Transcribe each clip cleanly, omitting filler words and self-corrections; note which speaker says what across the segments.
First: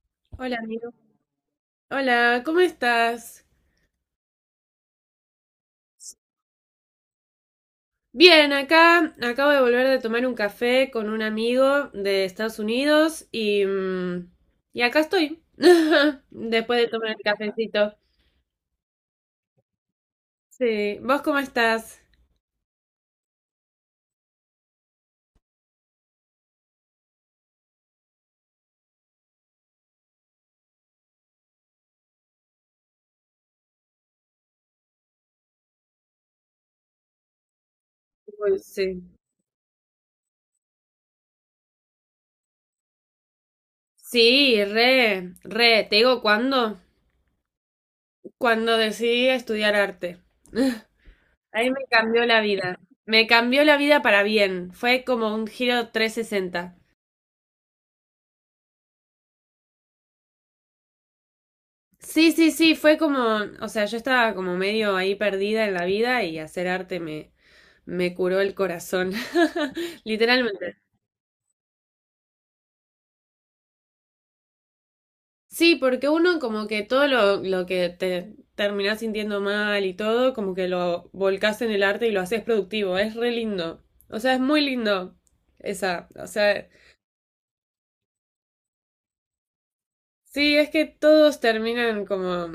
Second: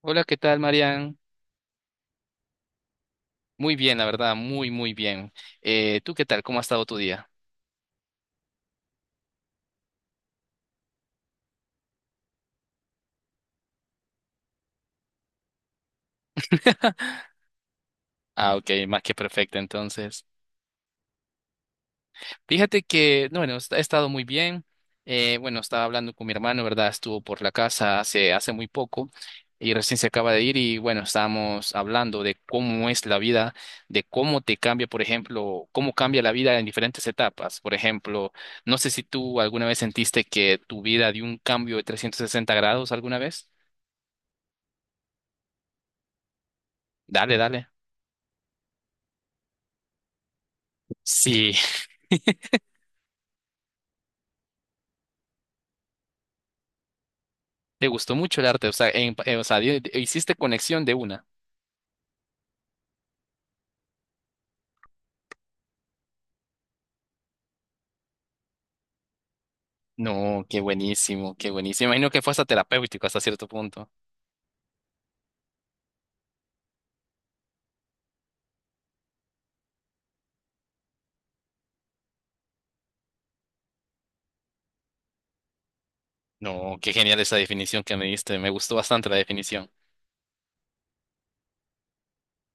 Speaker 1: Hola, ¿qué
Speaker 2: Hola,
Speaker 1: tal,
Speaker 2: amigo.
Speaker 1: Marian?
Speaker 2: Hola, ¿cómo estás?
Speaker 1: Muy bien, la verdad, muy, muy bien. ¿Tú qué tal? ¿Cómo ha estado tu día?
Speaker 2: Bien, acá acabo de volver de tomar un café con un amigo de Estados Unidos y, acá estoy, después de tomar el cafecito.
Speaker 1: Ah, ok, más que perfecto, entonces.
Speaker 2: Sí, ¿vos cómo estás?
Speaker 1: Fíjate que, no, bueno, he estado muy bien. Bueno, estaba hablando con mi hermano, ¿verdad? Estuvo por la casa hace muy poco y recién se acaba de ir y, bueno, estábamos hablando de cómo es la vida, de cómo te cambia, por ejemplo, cómo cambia la vida en diferentes etapas. Por ejemplo,
Speaker 2: Uy,
Speaker 1: no sé si
Speaker 2: sí.
Speaker 1: tú alguna vez sentiste que tu vida dio un cambio de 360 grados alguna vez.
Speaker 2: Sí, re, te digo cuándo,
Speaker 1: Dale, dale.
Speaker 2: cuando decidí estudiar arte.
Speaker 1: Sí,
Speaker 2: Ahí me cambió la vida. Me cambió la vida para bien. Fue como un giro 360.
Speaker 1: te gustó mucho el arte, o sea, o sea, hiciste conexión de una.
Speaker 2: Sí, sí, sí, fue como, o sea, yo estaba como medio ahí perdida en la vida y hacer arte me curó el corazón,
Speaker 1: No, qué
Speaker 2: literalmente.
Speaker 1: buenísimo, qué buenísimo. Imagino que fue hasta terapéutico hasta cierto punto.
Speaker 2: Sí, porque uno como que todo lo que te terminás sintiendo mal y todo, como que lo volcás en el arte y lo haces productivo, es re lindo. O sea, es muy lindo esa, o sea,
Speaker 1: No, qué genial esa definición que me diste, me gustó bastante la definición.
Speaker 2: sí, es que todos terminan como,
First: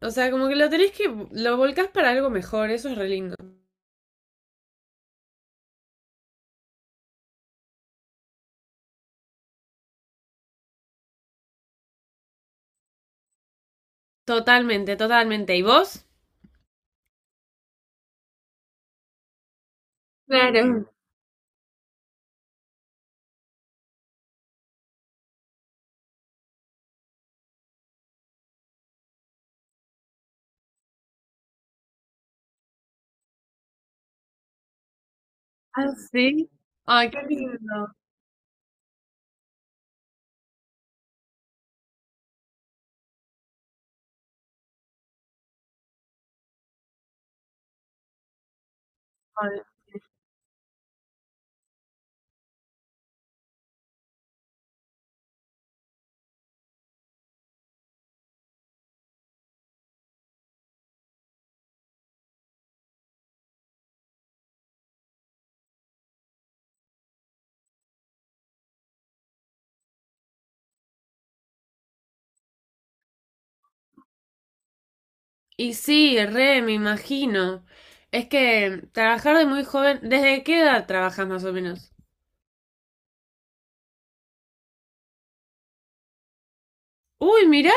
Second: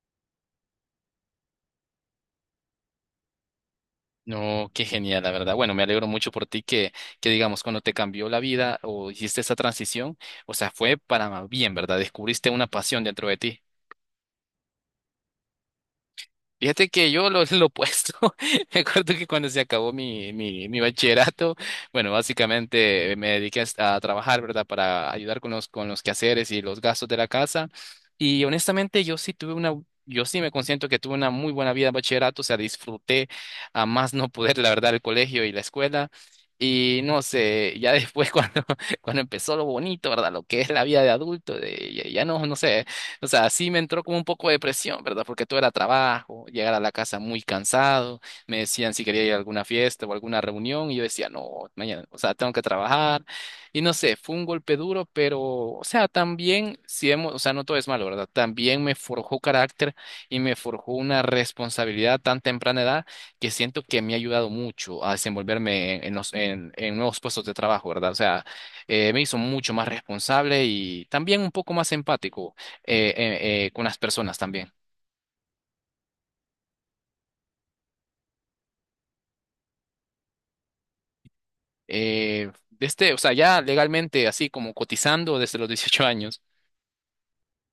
Speaker 2: o sea, como que lo tenés que, lo volcás para algo mejor, eso es re lindo.
Speaker 1: No, qué genial, la verdad. Bueno, me alegro mucho por ti que digamos, cuando te cambió la vida o hiciste esa transición, o sea, fue para bien, ¿verdad? Descubriste una pasión dentro de ti.
Speaker 2: Totalmente, totalmente. ¿Y vos?
Speaker 1: Fíjate que yo lo opuesto. Me acuerdo que cuando se acabó mi
Speaker 2: Claro.
Speaker 1: bachillerato, bueno, básicamente me dediqué a trabajar, ¿verdad? Para ayudar con con los quehaceres y los gastos de la casa. Y honestamente, yo sí me consiento que tuve una muy buena vida en bachillerato, o sea, disfruté a más no poder, la verdad, el colegio y la
Speaker 2: Ah,
Speaker 1: escuela.
Speaker 2: sí.
Speaker 1: Y
Speaker 2: Ay, qué
Speaker 1: no sé,
Speaker 2: lindo.
Speaker 1: ya después cuando empezó lo bonito, ¿verdad? Lo que es la vida de adulto, de, ya, no sé. O sea, sí me entró como un poco de presión, ¿verdad? Porque todo era trabajo, llegar a la casa muy cansado, me decían si quería ir a
Speaker 2: Ay,
Speaker 1: alguna fiesta o alguna reunión y yo decía, no, mañana, o sea, tengo que trabajar. Y no sé, fue un golpe duro, pero, o sea, también, si hemos, o sea, no todo es malo, ¿verdad? También me forjó carácter y me forjó una responsabilidad tan temprana edad que siento que me ha ayudado mucho a desenvolverme en en nuevos puestos de trabajo, ¿verdad? O sea, me hizo mucho más responsable y también un poco más empático con las personas también.
Speaker 2: y sí, re, me imagino. Es que trabajar de muy joven, ¿desde qué edad trabajas más o menos?
Speaker 1: Desde, o sea, ya legalmente, así como cotizando desde los 18 años.
Speaker 2: Uy, mirá.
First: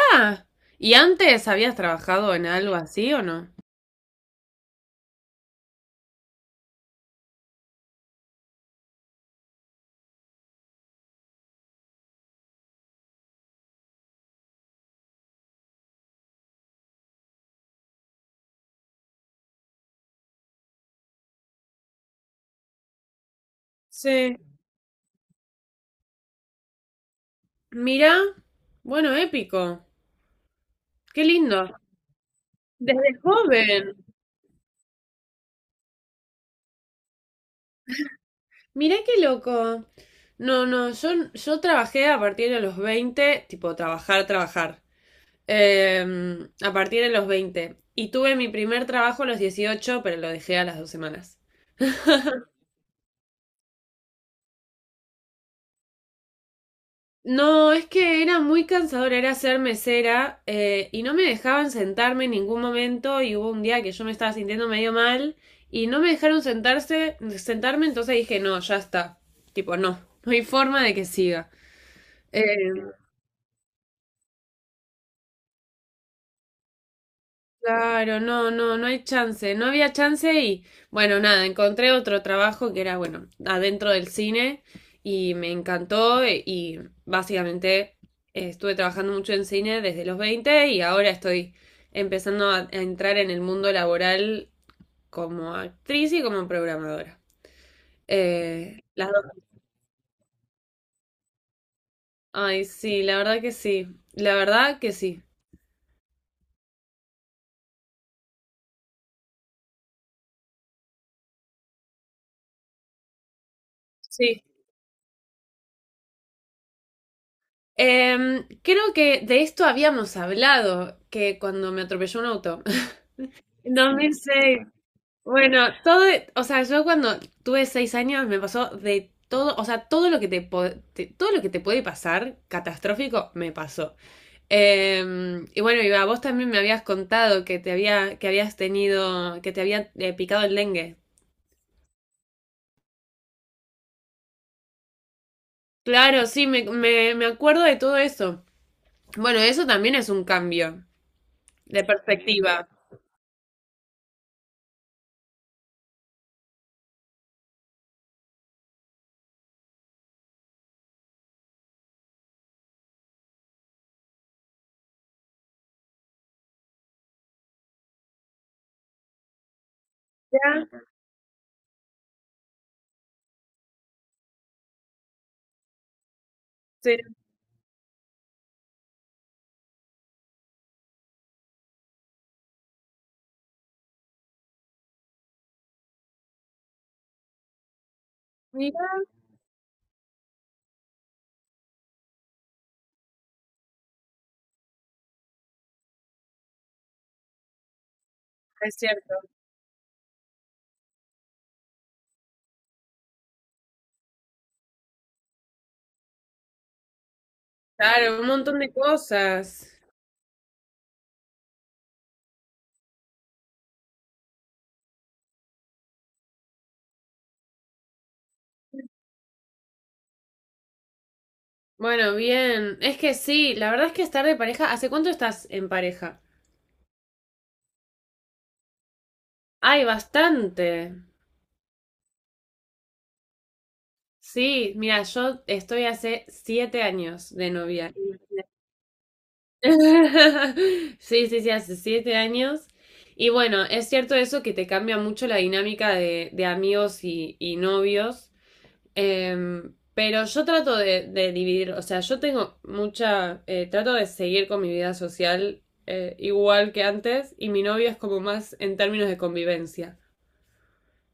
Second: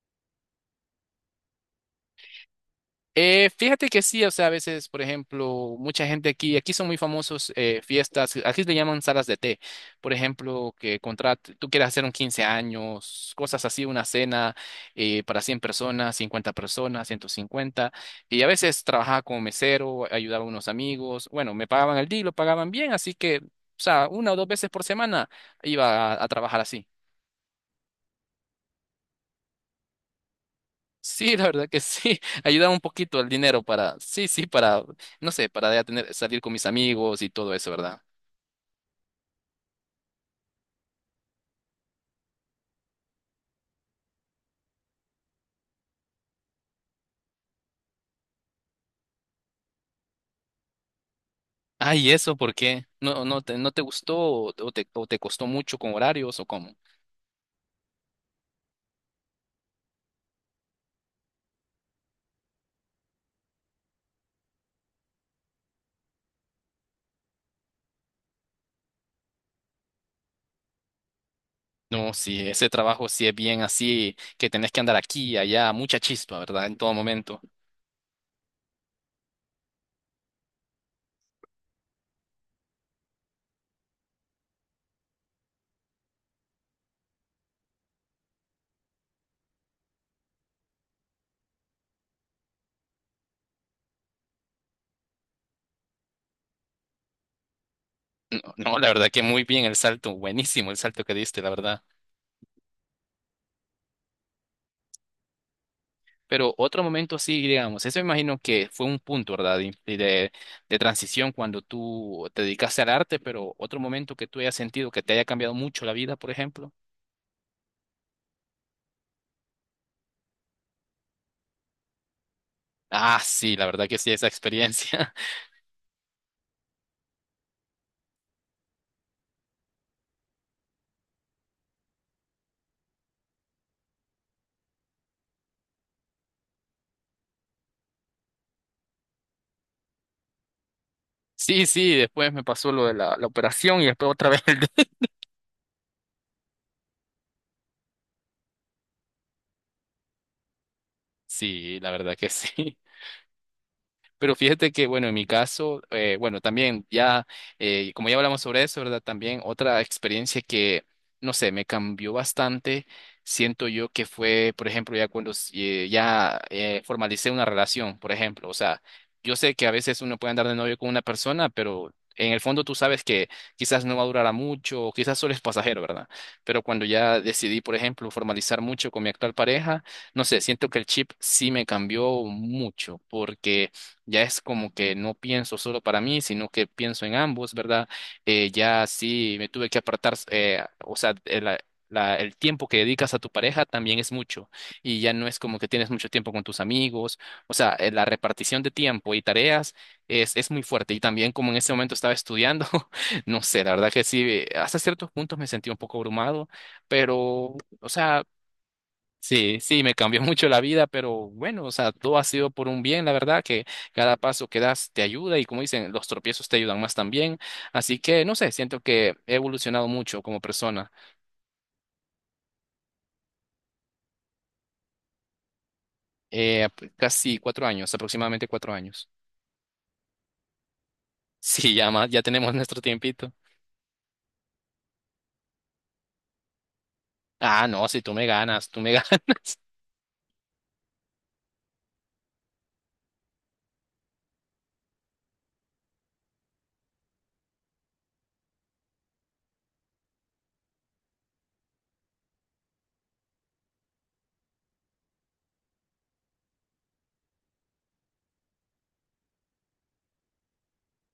Speaker 2: ¿Y antes habías trabajado en algo así o no?
Speaker 1: Fíjate que sí, o sea, a veces, por ejemplo, mucha gente aquí, aquí son muy famosos fiestas, aquí le llaman salas de té, por ejemplo, que contrat tú quieres hacer un 15 años, cosas así, una cena para 100 personas, 50 personas, 150, y a veces trabajaba como mesero, ayudaba a unos amigos, bueno, me pagaban el día y lo pagaban bien, así que, o sea, una o
Speaker 2: Sí.
Speaker 1: dos veces por semana iba a trabajar así.
Speaker 2: Mirá. Bueno, épico. Qué
Speaker 1: Sí, la
Speaker 2: lindo.
Speaker 1: verdad que sí, ayudaba un
Speaker 2: Desde
Speaker 1: poquito el dinero
Speaker 2: joven.
Speaker 1: para, sí, sí, para, no sé, para ya tener, salir con mis amigos y todo eso, ¿verdad?
Speaker 2: Mirá qué loco. No, no, yo trabajé a partir de los 20, tipo trabajar, trabajar. A partir de los 20, y tuve mi primer trabajo a los 18 pero lo dejé a las 2 semanas.
Speaker 1: Ah, ¿y eso por qué? ¿No, no te gustó o te costó mucho con horarios o cómo?
Speaker 2: No, es que era muy cansador, era ser mesera, y no me dejaban sentarme en ningún momento y hubo un día que yo me estaba sintiendo medio mal y no me dejaron sentarse, sentarme, entonces dije, no, ya está. Tipo, no, no hay forma de que siga.
Speaker 1: No,
Speaker 2: Eh,
Speaker 1: sí, ese trabajo sí es bien así, que tenés que andar aquí y allá, mucha chispa, ¿verdad? En todo momento.
Speaker 2: Claro, no, no, no hay chance, no había chance y bueno, nada, encontré otro trabajo que era, bueno, adentro del cine y me encantó y básicamente estuve trabajando mucho en cine desde los 20 y ahora estoy empezando a entrar en el mundo laboral como actriz y como programadora.
Speaker 1: No, no,
Speaker 2: Eh,
Speaker 1: la
Speaker 2: las
Speaker 1: verdad que
Speaker 2: dos.
Speaker 1: muy bien el salto, buenísimo el salto que diste, la verdad.
Speaker 2: Ay, sí, la verdad que sí, la verdad que sí.
Speaker 1: Pero otro momento sí, digamos, eso me imagino que fue un punto, ¿verdad? De, transición cuando tú te dedicaste al arte, pero otro momento que tú
Speaker 2: Sí.
Speaker 1: hayas sentido que te haya cambiado mucho la vida, por ejemplo.
Speaker 2: Creo que de esto habíamos hablado, que cuando me atropelló un auto.
Speaker 1: Ah, sí, la verdad
Speaker 2: dos
Speaker 1: que sí,
Speaker 2: mil
Speaker 1: esa
Speaker 2: seis
Speaker 1: experiencia.
Speaker 2: Bueno, todo, o sea, yo cuando tuve 6 años me pasó de todo, o sea, todo lo que todo lo que te puede pasar catastrófico me pasó. Y bueno, iba, vos también me habías contado que te había, que habías tenido, que te había picado el dengue.
Speaker 1: Sí, sí, después me pasó lo de la operación y después otra vez
Speaker 2: Claro, sí, me acuerdo de todo eso. Bueno, eso también es un cambio
Speaker 1: Sí,
Speaker 2: de
Speaker 1: la verdad que
Speaker 2: perspectiva.
Speaker 1: sí. Pero fíjate que, bueno, en mi caso, bueno, también ya, como ya hablamos sobre eso, ¿verdad? También otra experiencia que, no sé, me cambió bastante, siento yo que fue, por ejemplo, ya cuando ya formalicé una relación, por ejemplo, o sea, yo sé que a veces uno puede andar de novio
Speaker 2: Ya,
Speaker 1: con una persona, pero en el fondo tú sabes que quizás no va a durar a mucho, o quizás solo es pasajero, ¿verdad? Pero cuando
Speaker 2: se
Speaker 1: ya decidí, por ejemplo, formalizar mucho con mi actual pareja, no sé, siento que el chip sí me cambió mucho, porque ya es como que no pienso solo para mí, sino que pienso en ambos, ¿verdad? Ya
Speaker 2: mira,
Speaker 1: sí me tuve que apartar, o sea, el tiempo que dedicas a tu pareja también es mucho y ya no es como que tienes mucho tiempo con tus amigos, o sea, la repartición de
Speaker 2: es
Speaker 1: tiempo
Speaker 2: cierto.
Speaker 1: y tareas es muy fuerte y también como en ese momento estaba estudiando, no sé, la verdad que sí, hasta ciertos puntos me sentí un poco abrumado, pero, o
Speaker 2: Claro,
Speaker 1: sea...
Speaker 2: un montón de
Speaker 1: Sí,
Speaker 2: cosas.
Speaker 1: sí, me cambió mucho la vida, pero bueno, o sea, todo ha sido por un bien, la verdad, que cada paso que das te ayuda y como dicen, los tropiezos te ayudan más también. Así que, no sé, siento que he evolucionado mucho como persona,
Speaker 2: Bueno, bien. Es que sí, la verdad es que estar de pareja. ¿Hace cuánto estás en pareja?
Speaker 1: casi 4 años, aproximadamente 4 años.
Speaker 2: Ay, bastante.
Speaker 1: Sí, ya más, ya tenemos nuestro tiempito.
Speaker 2: Sí, mira, yo estoy hace 7 años de
Speaker 1: Ah, no,
Speaker 2: novia.
Speaker 1: si tú me ganas, tú me ganas.
Speaker 2: Sí, sí, sí, hace 7 años. Y bueno, es cierto eso que te cambia mucho la dinámica de amigos y novios. Pero yo trato de dividir, o sea, yo tengo mucha, trato de seguir con mi vida social, igual que antes, y mi novio es como más en términos de convivencia.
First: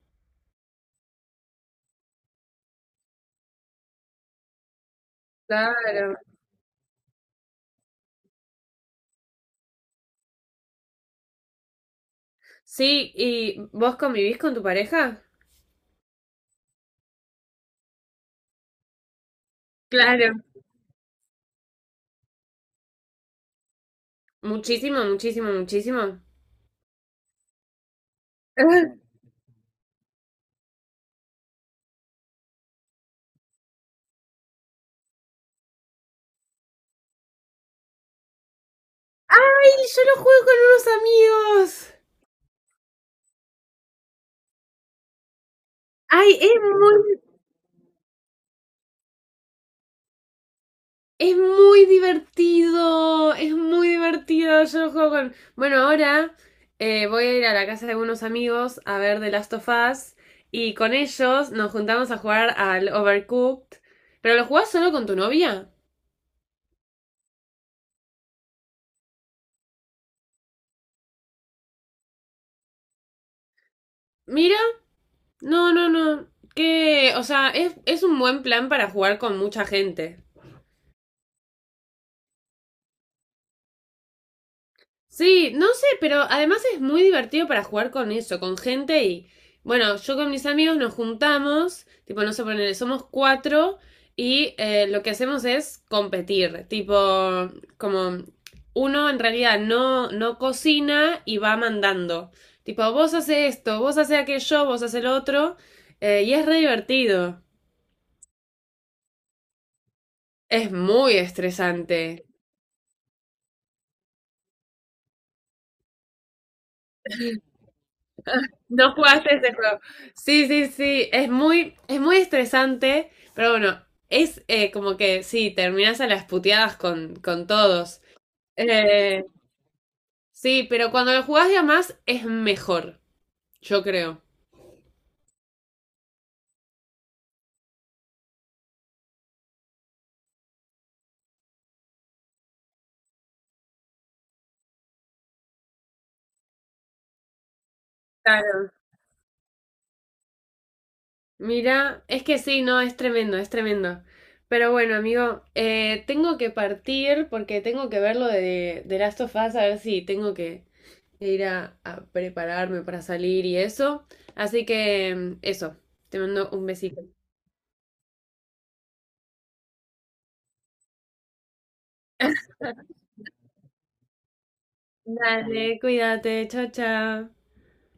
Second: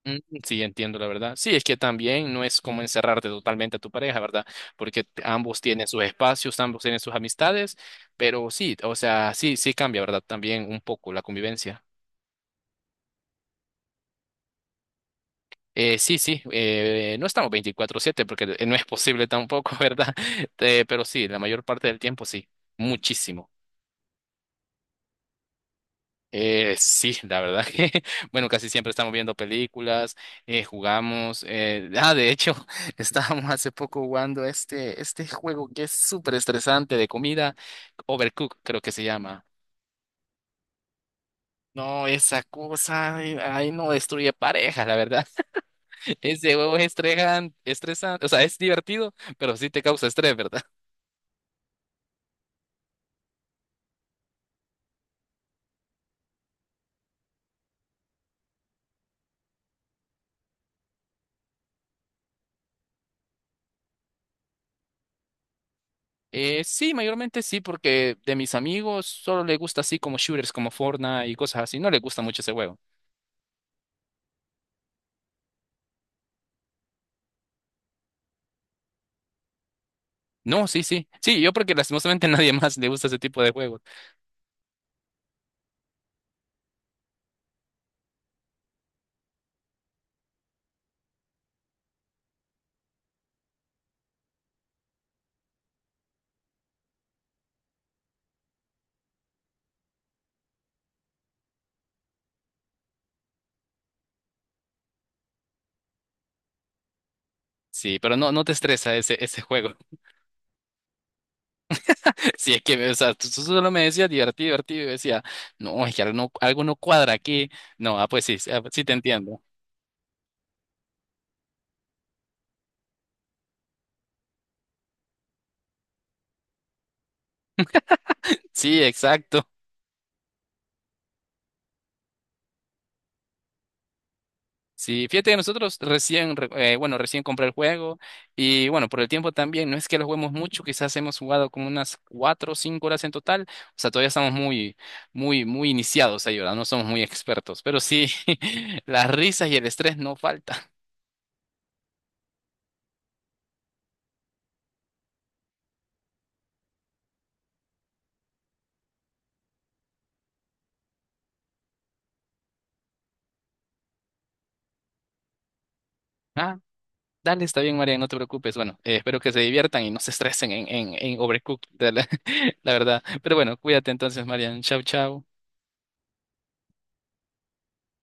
Speaker 1: Mm, sí, entiendo la verdad. Sí, es que también no es como encerrarte totalmente a tu pareja, ¿verdad? Porque ambos tienen
Speaker 2: Claro.
Speaker 1: sus espacios, ambos tienen sus amistades, pero sí, o sea, sí, sí cambia, ¿verdad? También un poco la convivencia.
Speaker 2: Sí, ¿y vos convivís con tu pareja?
Speaker 1: Sí, sí, no estamos 24/7 porque no es posible tampoco, ¿verdad?
Speaker 2: Claro.
Speaker 1: Pero sí, la mayor parte del tiempo sí, muchísimo.
Speaker 2: Muchísimo, muchísimo, muchísimo.
Speaker 1: Sí, la verdad que, bueno, casi siempre
Speaker 2: Ay,
Speaker 1: estamos viendo películas, jugamos, de hecho, estábamos hace poco jugando este juego que es súper estresante de comida, Overcook creo que se llama.
Speaker 2: yo lo juego con unos amigos.
Speaker 1: No, esa cosa, ay, ay, no destruye parejas, la verdad.
Speaker 2: Ay
Speaker 1: Ese
Speaker 2: es
Speaker 1: juego
Speaker 2: muy
Speaker 1: estresante, o sea, es divertido, pero sí te causa estrés, ¿verdad?
Speaker 2: Es muy divertido, es muy divertido. Yo lo juego con, bueno, ahora voy a ir a la casa de unos amigos a ver The Last of Us y con ellos nos juntamos a jugar al Overcooked. ¿Pero lo jugás solo con tu novia?
Speaker 1: Sí, mayormente sí, porque de mis amigos solo le gusta así como shooters, como Fortnite y cosas así, no le gusta mucho ese juego.
Speaker 2: Mira, no, no, no. Que, o sea, es un buen plan para jugar con mucha gente.
Speaker 1: No, sí, sí. Sí, yo porque lastimosamente nadie más le gusta ese tipo de juegos.
Speaker 2: Sí, no sé, pero además es muy divertido para jugar con eso, con gente, y bueno, yo con mis amigos nos juntamos, tipo, no sé, ponele, somos cuatro y lo que hacemos es competir, tipo, como uno en realidad no cocina y va mandando, tipo, vos haces esto, vos haces aquello, vos haces el otro, y es re divertido,
Speaker 1: Sí, pero no, no te estresa ese juego.
Speaker 2: es muy estresante.
Speaker 1: Sí, es que, o sea, tú solo me decías divertido, divertido, y decía, no, es que algo no cuadra aquí. No, ah, pues sí, sí, ah, sí te
Speaker 2: No jugaste
Speaker 1: entiendo.
Speaker 2: ese juego. Sí, sí, sí. Es muy estresante, pero bueno, es, como que sí, terminás a las puteadas con todos.
Speaker 1: Sí,
Speaker 2: Eh,
Speaker 1: exacto.
Speaker 2: sí, pero cuando lo jugás de a más es mejor, yo creo.
Speaker 1: Sí, fíjate que nosotros bueno, recién compré el juego y bueno, por el tiempo también, no es que lo juguemos mucho, quizás hemos jugado como unas 4 o 5 horas en total, o sea, todavía estamos muy, muy, muy iniciados ahí, ¿verdad? No somos muy expertos, pero sí,
Speaker 2: Claro.
Speaker 1: las risas y el estrés no faltan.
Speaker 2: Mira, es que sí, no, es tremendo, es tremendo. Pero bueno, amigo, tengo que partir porque tengo que ver lo de Last of Us, a ver si tengo que ir a prepararme para salir y eso. Así que eso, te mando
Speaker 1: Ah,
Speaker 2: un besito.
Speaker 1: dale, está bien, María, no te preocupes. Bueno, espero que se diviertan y no se estresen en, en Overcooked, la verdad. Pero bueno, cuídate entonces, María. Chao, chao.
Speaker 2: Dale, cuídate, chao, chao.